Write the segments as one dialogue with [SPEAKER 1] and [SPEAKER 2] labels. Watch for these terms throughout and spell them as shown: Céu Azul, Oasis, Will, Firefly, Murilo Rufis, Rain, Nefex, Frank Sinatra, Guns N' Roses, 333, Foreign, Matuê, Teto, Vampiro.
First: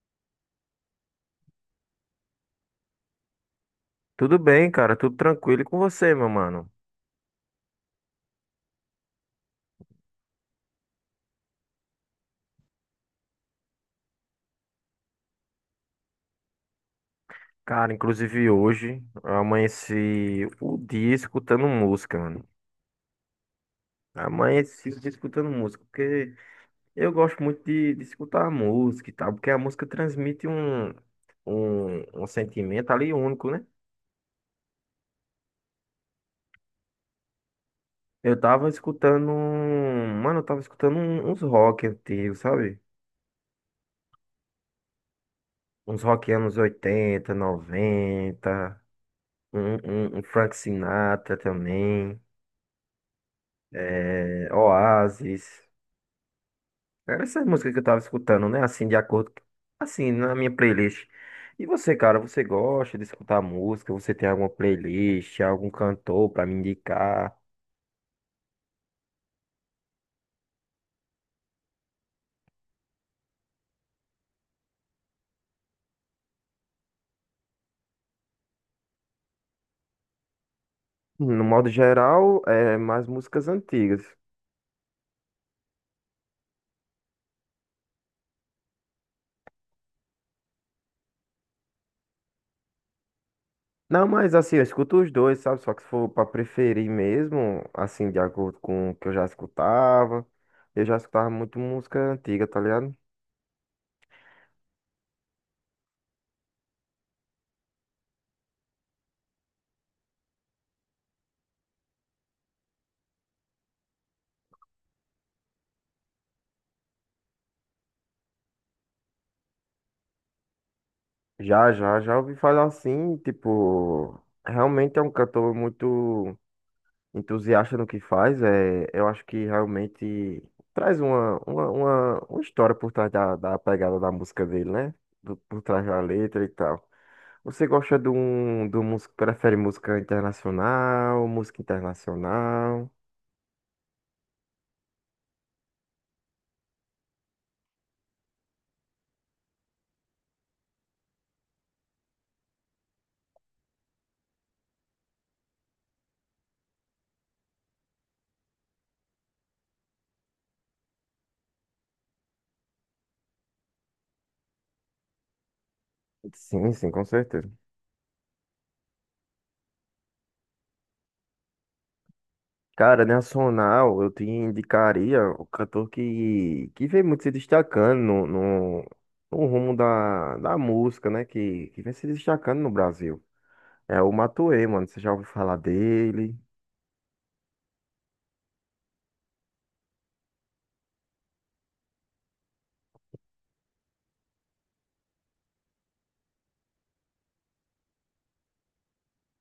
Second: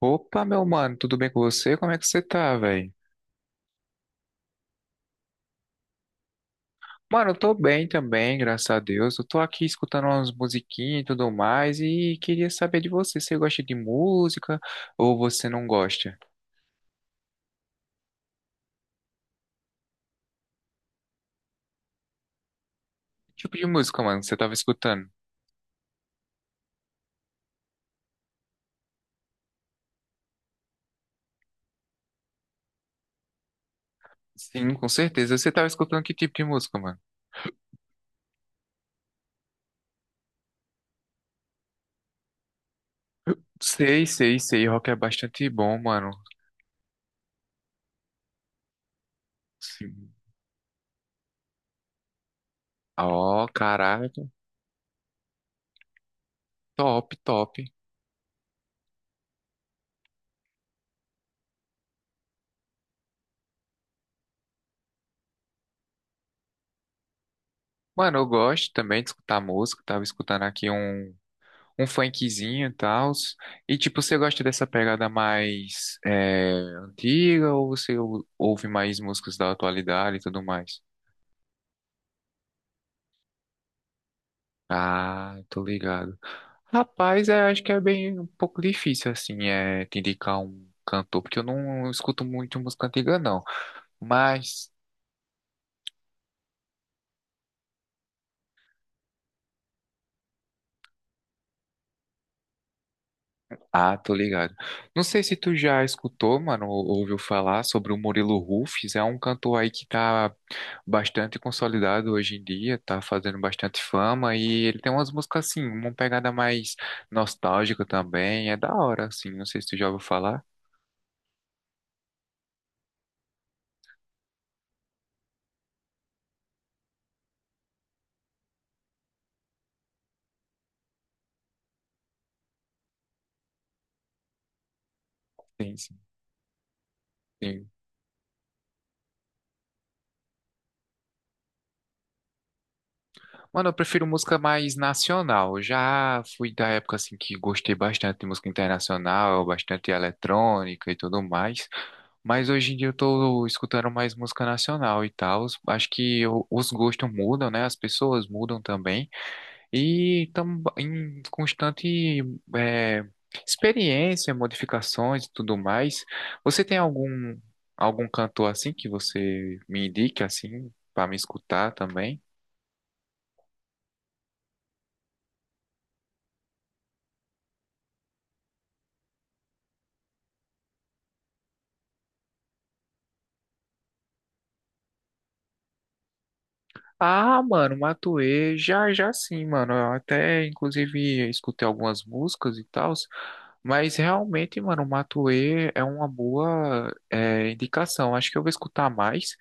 [SPEAKER 1] Opa, meu mano, tudo bem com você? Como é que você tá, velho?
[SPEAKER 2] Tudo bem, cara, tudo tranquilo e com você, meu mano.
[SPEAKER 1] Mano, eu tô bem também, graças a Deus. Eu tô aqui escutando umas musiquinhas e tudo mais e queria saber de você. Você gosta de música ou você não gosta?
[SPEAKER 2] Cara, inclusive hoje eu amanheci o dia escutando música, mano.
[SPEAKER 1] Que tipo de música, mano, você tava
[SPEAKER 2] Amanheci o
[SPEAKER 1] escutando?
[SPEAKER 2] dia escutando música, porque eu gosto muito de escutar a música e tal, porque a música transmite um sentimento ali único, né?
[SPEAKER 1] Sim, com certeza. Você tava escutando que tipo de música, mano?
[SPEAKER 2] Eu tava escutando, mano, eu tava escutando uns rock antigos, sabe?
[SPEAKER 1] Sei, sei, sei. Rock é bastante bom,
[SPEAKER 2] Uns
[SPEAKER 1] mano.
[SPEAKER 2] rock anos 80 90
[SPEAKER 1] Sim.
[SPEAKER 2] um, Frank Sinatra também.
[SPEAKER 1] Ó, caraca.
[SPEAKER 2] É, Oasis.
[SPEAKER 1] Top,
[SPEAKER 2] Era essas
[SPEAKER 1] top.
[SPEAKER 2] músicas que eu tava escutando, né? Assim, de acordo, assim, na minha playlist. E você, cara, você gosta de escutar música? Você tem alguma playlist, algum cantor pra me indicar?
[SPEAKER 1] Mano, eu gosto também de escutar música. Tava escutando aqui um funkzinho e tal. E tipo, você gosta dessa pegada mais antiga ou ouve mais músicas da atualidade e tudo mais?
[SPEAKER 2] No modo geral, é mais músicas antigas.
[SPEAKER 1] Ah, tô ligado. Rapaz, acho que é bem um pouco difícil assim, te indicar um cantor, porque eu não escuto muito música antiga, não.
[SPEAKER 2] Não, mas assim, eu
[SPEAKER 1] Mas
[SPEAKER 2] escuto os dois, sabe? Só que se for pra preferir mesmo, assim, de acordo com o que eu já escutava muito música antiga, tá ligado?
[SPEAKER 1] ah, tô ligado. Não sei se tu já escutou, mano, ou ouviu falar sobre o Murilo Rufis. É um cantor aí que tá bastante consolidado hoje em dia, tá fazendo bastante fama e ele tem umas músicas assim, uma pegada mais nostálgica também. É da hora, assim. Não sei se tu já ouviu falar.
[SPEAKER 2] Já, ouvi falar assim, tipo, realmente é um cantor muito entusiasta no que faz. É, eu acho que realmente traz uma história por trás da pegada da música dele, né? Por
[SPEAKER 1] Sim,
[SPEAKER 2] trás
[SPEAKER 1] sim.
[SPEAKER 2] da letra e tal. Você
[SPEAKER 1] Sim.
[SPEAKER 2] gosta de um, do músico, prefere música internacional, música internacional?
[SPEAKER 1] Mano, eu prefiro música mais nacional. Eu já fui da época assim que gostei bastante de música internacional, bastante eletrônica e tudo mais. Mas hoje em dia eu tô escutando mais música nacional e tal. Acho que os gostos mudam, né? As pessoas mudam também. E estamos em constante é, experiência, modificações e tudo mais. Você
[SPEAKER 2] Sim,
[SPEAKER 1] tem
[SPEAKER 2] sim, com
[SPEAKER 1] algum
[SPEAKER 2] certeza.
[SPEAKER 1] algum cantor assim que você me indique assim para me escutar também?
[SPEAKER 2] Cara, nacional, eu te indicaria o cantor que vem muito se destacando no rumo da música, né? Que vem se destacando no Brasil. É o Matuê, mano. Você já ouviu falar dele?
[SPEAKER 1] Ah, mano, Matuê, já, já sim, mano. Eu até, inclusive, escutei algumas músicas e tal, mas realmente, mano, Matuê é uma boa indicação. Acho que eu vou escutar mais,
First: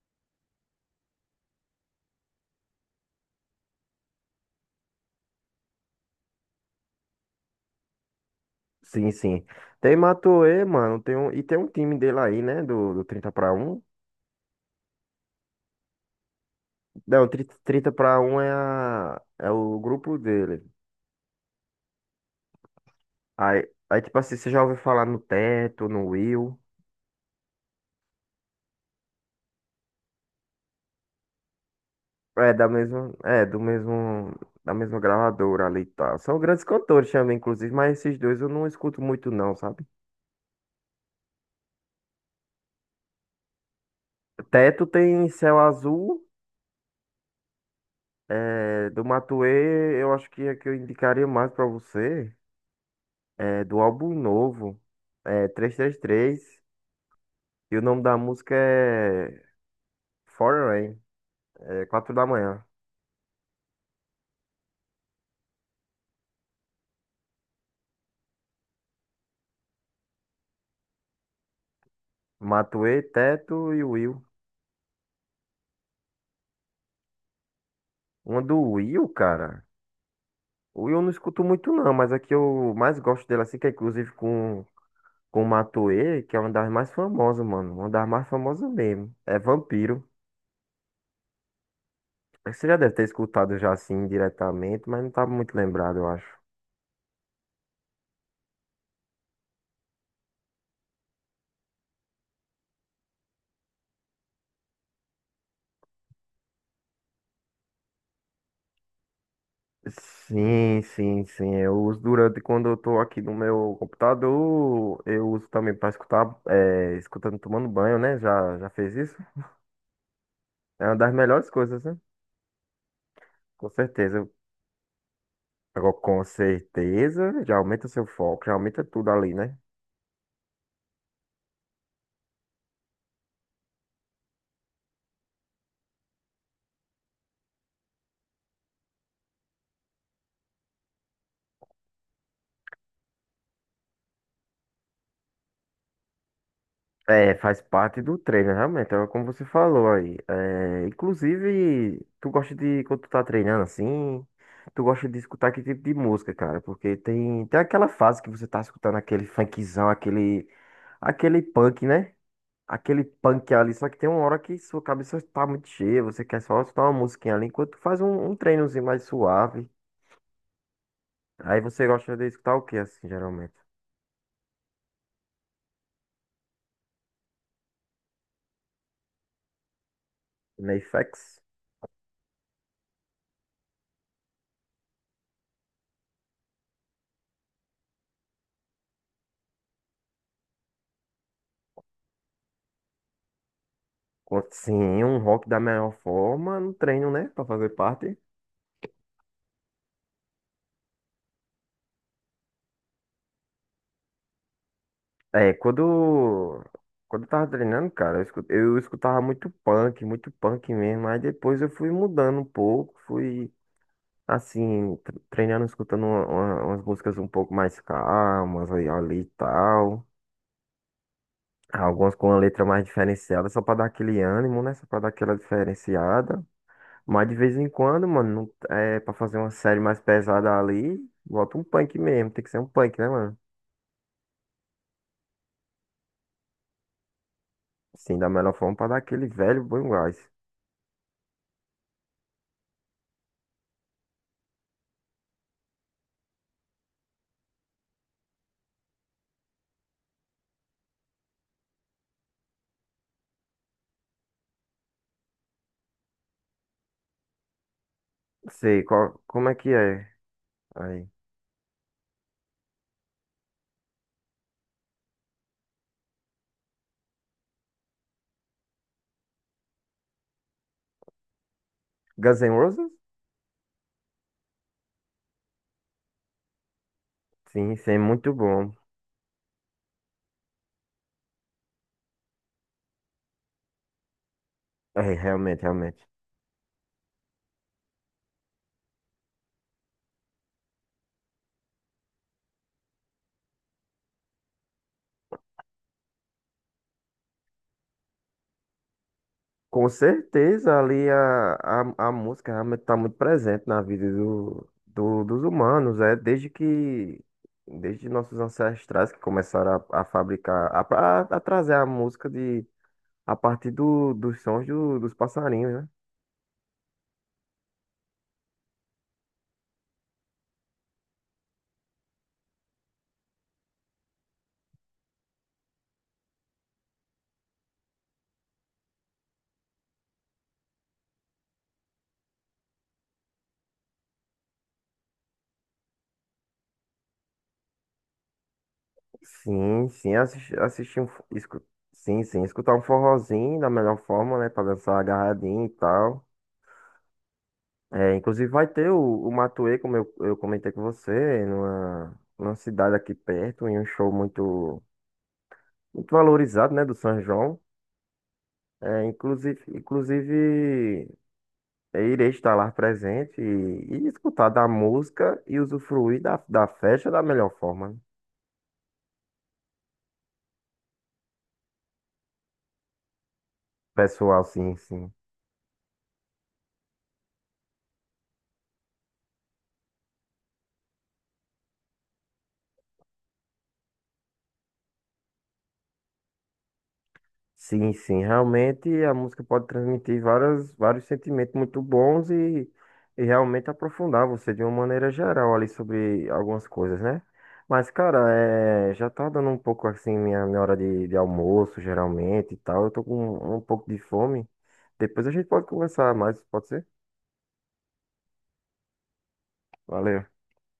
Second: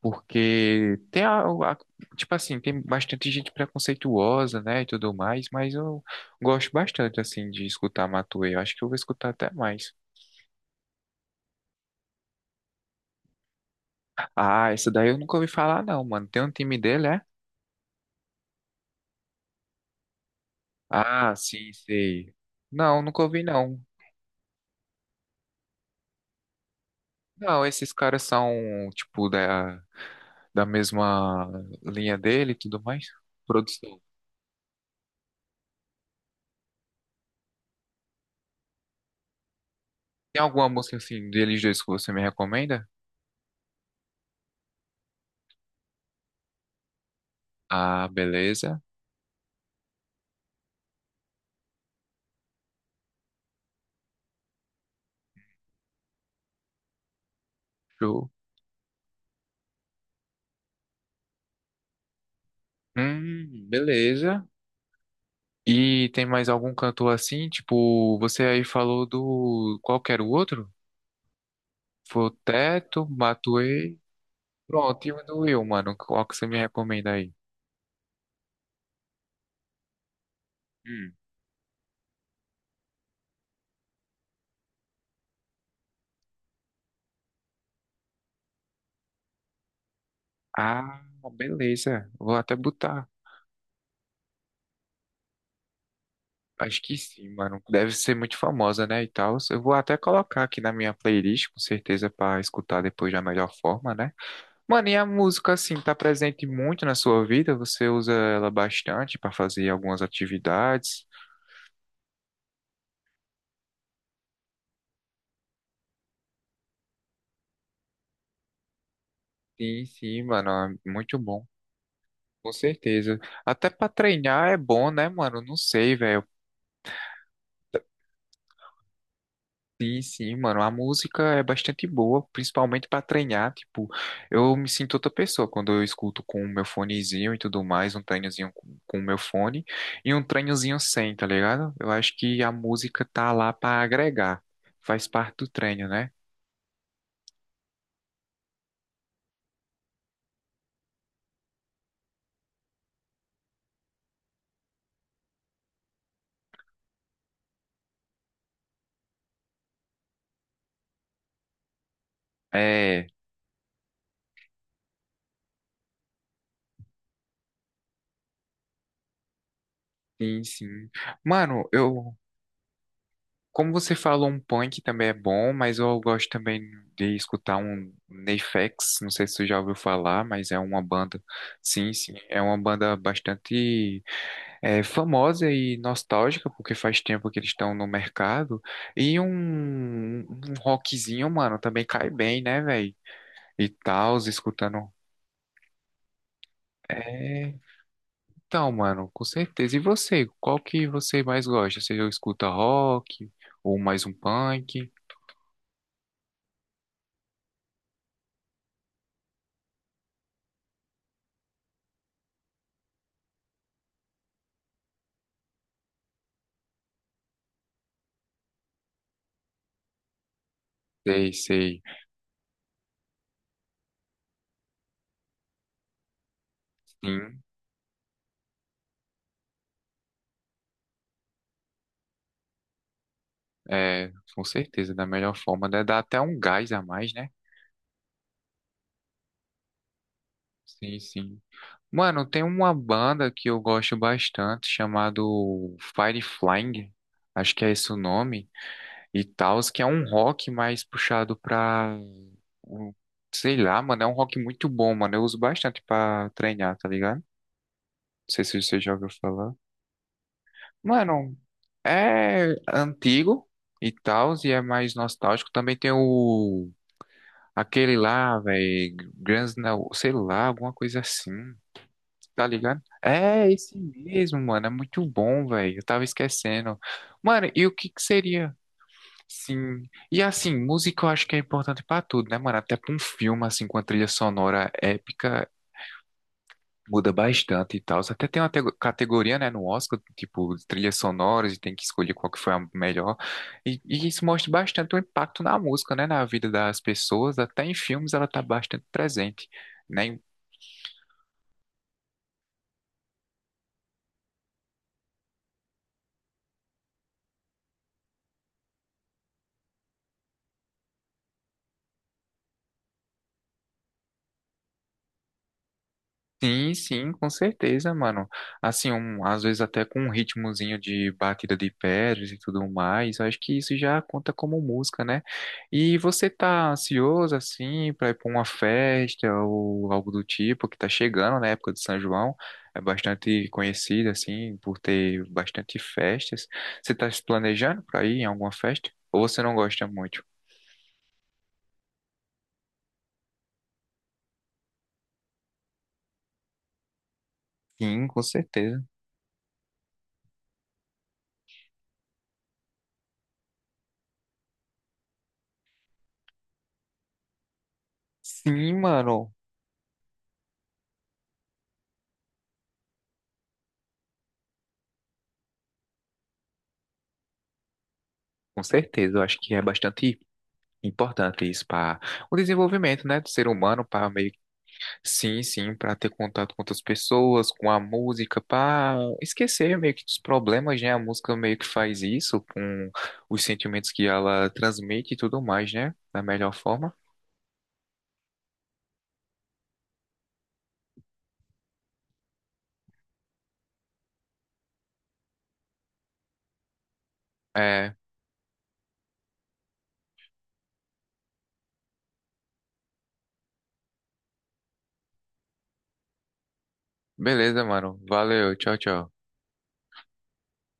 [SPEAKER 1] porque tem tipo assim, tem bastante gente preconceituosa, né, e tudo mais, mas eu gosto bastante, assim, de escutar Matuê. Eu acho que eu vou
[SPEAKER 2] Sim,
[SPEAKER 1] escutar
[SPEAKER 2] sim.
[SPEAKER 1] até mais.
[SPEAKER 2] Tem Matuê, mano. Tem um, e tem um time dele aí, né? Do 30 para um.
[SPEAKER 1] Ah, essa daí eu nunca ouvi falar, não, mano. Tem um time dele, é?
[SPEAKER 2] Não, trinta para um é o grupo dele.
[SPEAKER 1] Ah, sim, sei. Não, nunca ouvi,
[SPEAKER 2] Aí,
[SPEAKER 1] não.
[SPEAKER 2] aí, tipo assim, você já ouviu falar no Teto, no Will.
[SPEAKER 1] Não, esses caras são, tipo, da mesma linha dele
[SPEAKER 2] É
[SPEAKER 1] e
[SPEAKER 2] da
[SPEAKER 1] tudo mais.
[SPEAKER 2] mesma, é do
[SPEAKER 1] Produção.
[SPEAKER 2] mesmo, Da mesma gravadora ali e tal. São grandes cantores também, inclusive, mas esses dois eu não escuto muito não, sabe?
[SPEAKER 1] Tem alguma música, assim, deles dois que você me recomenda?
[SPEAKER 2] Teto tem Céu Azul,
[SPEAKER 1] Ah, beleza.
[SPEAKER 2] é, do Matuê, eu acho que é que eu indicaria mais pra você, é do álbum novo, é 333, e 33, e o nome da
[SPEAKER 1] Show.
[SPEAKER 2] música é Foreign, Rain, é 4 da manhã.
[SPEAKER 1] Beleza. E tem mais algum cantor assim? Tipo, você aí falou do... Qual que era o outro? Foi o
[SPEAKER 2] Matuê,
[SPEAKER 1] Teto,
[SPEAKER 2] Teto e
[SPEAKER 1] Matuê.
[SPEAKER 2] Will.
[SPEAKER 1] Pronto, e o do Will, mano. Qual que você me recomenda aí?
[SPEAKER 2] Uma do Will, cara. O Will eu não
[SPEAKER 1] Hum.
[SPEAKER 2] escuto muito não, mas a que eu mais gosto dele assim, que é inclusive com Matoê, que é uma das mais famosas, mano. Uma das mais famosas mesmo. É Vampiro.
[SPEAKER 1] Ah, beleza. Vou até
[SPEAKER 2] Você já deve ter
[SPEAKER 1] botar.
[SPEAKER 2] escutado já assim diretamente, mas não tá muito lembrado, eu acho.
[SPEAKER 1] Acho que sim, mano. Deve ser muito famosa, né? E tal. Eu vou até colocar aqui na minha playlist, com certeza, pra escutar depois da melhor forma, né? Mano, e a música, assim, tá presente muito na sua vida? Você usa ela bastante pra fazer algumas
[SPEAKER 2] Sim,
[SPEAKER 1] atividades?
[SPEAKER 2] sim, sim. Eu uso durante quando eu tô aqui no meu computador, eu uso também pra escutar, é, escutando tomando banho, né? Já, já fez isso?
[SPEAKER 1] Sim, sim, mano.
[SPEAKER 2] É
[SPEAKER 1] É
[SPEAKER 2] uma das
[SPEAKER 1] muito bom.
[SPEAKER 2] melhores coisas, né?
[SPEAKER 1] Com certeza. Até
[SPEAKER 2] Com
[SPEAKER 1] pra
[SPEAKER 2] certeza.
[SPEAKER 1] treinar é bom, né, mano? Não
[SPEAKER 2] Agora,
[SPEAKER 1] sei,
[SPEAKER 2] com
[SPEAKER 1] velho.
[SPEAKER 2] certeza, já aumenta o seu foco, já aumenta tudo ali, né?
[SPEAKER 1] Sim, sim, mano. A música é bastante boa, principalmente pra treinar. Tipo, eu me sinto outra pessoa quando eu escuto com o meu fonezinho e tudo mais, um treinozinho com o meu fone e um treinozinho sem, tá ligado? Eu acho que a música tá lá pra agregar. Faz parte do treino, né?
[SPEAKER 2] É, faz parte do treino, realmente, é como você falou aí. É, inclusive, tu gosta de, quando tu tá treinando assim, tu gosta de escutar que tipo de música, cara? Porque tem aquela fase que você tá escutando aquele funkzão, aquele, aquele punk, né? Aquele
[SPEAKER 1] É,
[SPEAKER 2] punk ali, só que tem uma hora que sua cabeça tá muito cheia, você quer só escutar uma musiquinha ali, enquanto tu faz um treinozinho mais suave.
[SPEAKER 1] sim, sim.
[SPEAKER 2] Aí
[SPEAKER 1] Mano,
[SPEAKER 2] você
[SPEAKER 1] eu
[SPEAKER 2] gosta de escutar o que, assim, geralmente?
[SPEAKER 1] como você falou, um punk também é bom, mas eu gosto também de escutar um Nefex, não sei se você já ouviu falar, mas é uma banda,
[SPEAKER 2] Neyfax?
[SPEAKER 1] sim, sim, é uma banda bastante famosa e nostálgica, porque faz tempo que eles estão no mercado, e um rockzinho, mano, também cai bem, né, velho? E tal, escutando...
[SPEAKER 2] Sim, um rock da melhor forma no treino, né? Pra
[SPEAKER 1] É,
[SPEAKER 2] fazer parte.
[SPEAKER 1] então, mano, com certeza. E você, qual que você mais gosta? Você escuta rock ou mais um punk?
[SPEAKER 2] É, quando eu tava treinando, cara, eu escutava muito punk mesmo. Aí depois eu fui mudando um pouco, fui, assim, treinando, escutando umas músicas um pouco mais calmas aí, ali e tal.
[SPEAKER 1] Sei, sei.
[SPEAKER 2] Algumas com uma letra mais diferenciada, só pra dar aquele ânimo, né? Só pra dar aquela diferenciada. Mas de
[SPEAKER 1] Sim.
[SPEAKER 2] vez em quando, mano, é pra fazer uma série mais pesada ali, bota um punk mesmo. Tem que ser um punk, né, mano?
[SPEAKER 1] É, com certeza, da melhor forma. Dá até um gás a mais, né?
[SPEAKER 2] Sim, da melhor forma para dar aquele velho bom gás.
[SPEAKER 1] Sim, sim. Mano, tem uma banda que eu gosto bastante, chamado Firefly, acho que é esse o nome, e tal, que é um rock mais puxado pra, um- sei lá, mano, é um rock muito bom, mano. Eu uso bastante pra treinar, tá ligado? Não sei
[SPEAKER 2] Não
[SPEAKER 1] se você
[SPEAKER 2] sei,
[SPEAKER 1] já ouviu
[SPEAKER 2] qual, como
[SPEAKER 1] falar.
[SPEAKER 2] é que é? Aí.
[SPEAKER 1] Mano, é antigo e tal, e é mais nostálgico. Também tem o aquele lá, velho, Guns N' Roses, sei lá, alguma coisa assim,
[SPEAKER 2] Guns
[SPEAKER 1] tá
[SPEAKER 2] N'
[SPEAKER 1] ligado?
[SPEAKER 2] Roses?
[SPEAKER 1] É, esse mesmo, mano, é muito bom, velho, eu tava esquecendo. Mano, e o
[SPEAKER 2] Sim,
[SPEAKER 1] que
[SPEAKER 2] sim,
[SPEAKER 1] que
[SPEAKER 2] muito
[SPEAKER 1] seria?
[SPEAKER 2] bom.
[SPEAKER 1] Sim, e assim, música eu acho que é importante pra tudo, né, mano? Até pra um filme, assim, com a trilha sonora
[SPEAKER 2] É,
[SPEAKER 1] épica,
[SPEAKER 2] realmente, realmente.
[SPEAKER 1] muda bastante e tal. Até tem uma categoria, né, no Oscar, tipo, de trilhas sonoras, e tem que escolher qual que foi a melhor. E isso mostra bastante o impacto na música, né, na vida das pessoas. Até em filmes ela tá bastante presente,
[SPEAKER 2] Com
[SPEAKER 1] né?
[SPEAKER 2] certeza ali a música realmente está muito presente na vida dos humanos, é desde que desde nossos ancestrais que começaram a fabricar, a trazer a música de a partir dos sons dos passarinhos, né?
[SPEAKER 1] Sim, sim, com certeza, mano. Assim, às vezes até com um ritmozinho de batida de pedras e tudo mais, eu acho que isso já conta como música, né? E você tá ansioso, assim, pra ir pra uma festa ou algo do tipo, que tá chegando na época de São João, é bastante conhecida, assim, por ter bastante festas. Você tá se planejando pra ir em alguma festa? Ou você não gosta
[SPEAKER 2] Sim, sim,
[SPEAKER 1] muito?
[SPEAKER 2] assisti, assisti um. Fo- Escu, sim, sim, escutar um forrozinho da melhor forma, né? Pra dançar agarradinho e tal.
[SPEAKER 1] Sim,
[SPEAKER 2] É,
[SPEAKER 1] com
[SPEAKER 2] inclusive vai
[SPEAKER 1] certeza.
[SPEAKER 2] ter o Matuê, como eu comentei com você, numa cidade aqui perto, em um show muito, muito valorizado, né, do São João.
[SPEAKER 1] Sim,
[SPEAKER 2] É,
[SPEAKER 1] mano,
[SPEAKER 2] inclusive, eu irei estar lá presente e escutar da música e usufruir da festa da melhor forma, né?
[SPEAKER 1] com certeza. Eu acho que é bastante importante isso para o desenvolvimento, né, do ser humano, para
[SPEAKER 2] Pessoal, sim, sim.
[SPEAKER 1] sim, sim, para ter contato com outras pessoas, com a música, para esquecer meio que dos problemas, né? A música meio que faz isso com os sentimentos que ela transmite e tudo mais, né? Da melhor forma.
[SPEAKER 2] Sim, sim, realmente a música pode transmitir várias, vários sentimentos muito bons e realmente aprofundar você de uma maneira geral ali sobre algumas coisas, né? Mas,
[SPEAKER 1] É,
[SPEAKER 2] cara, é, já tá dando um pouco assim minha hora de almoço, geralmente e tal. Eu tô com um pouco de fome. Depois a gente pode conversar mais, pode ser?
[SPEAKER 1] beleza, mano. Valeu, tchau, tchau.
[SPEAKER 2] Valeu.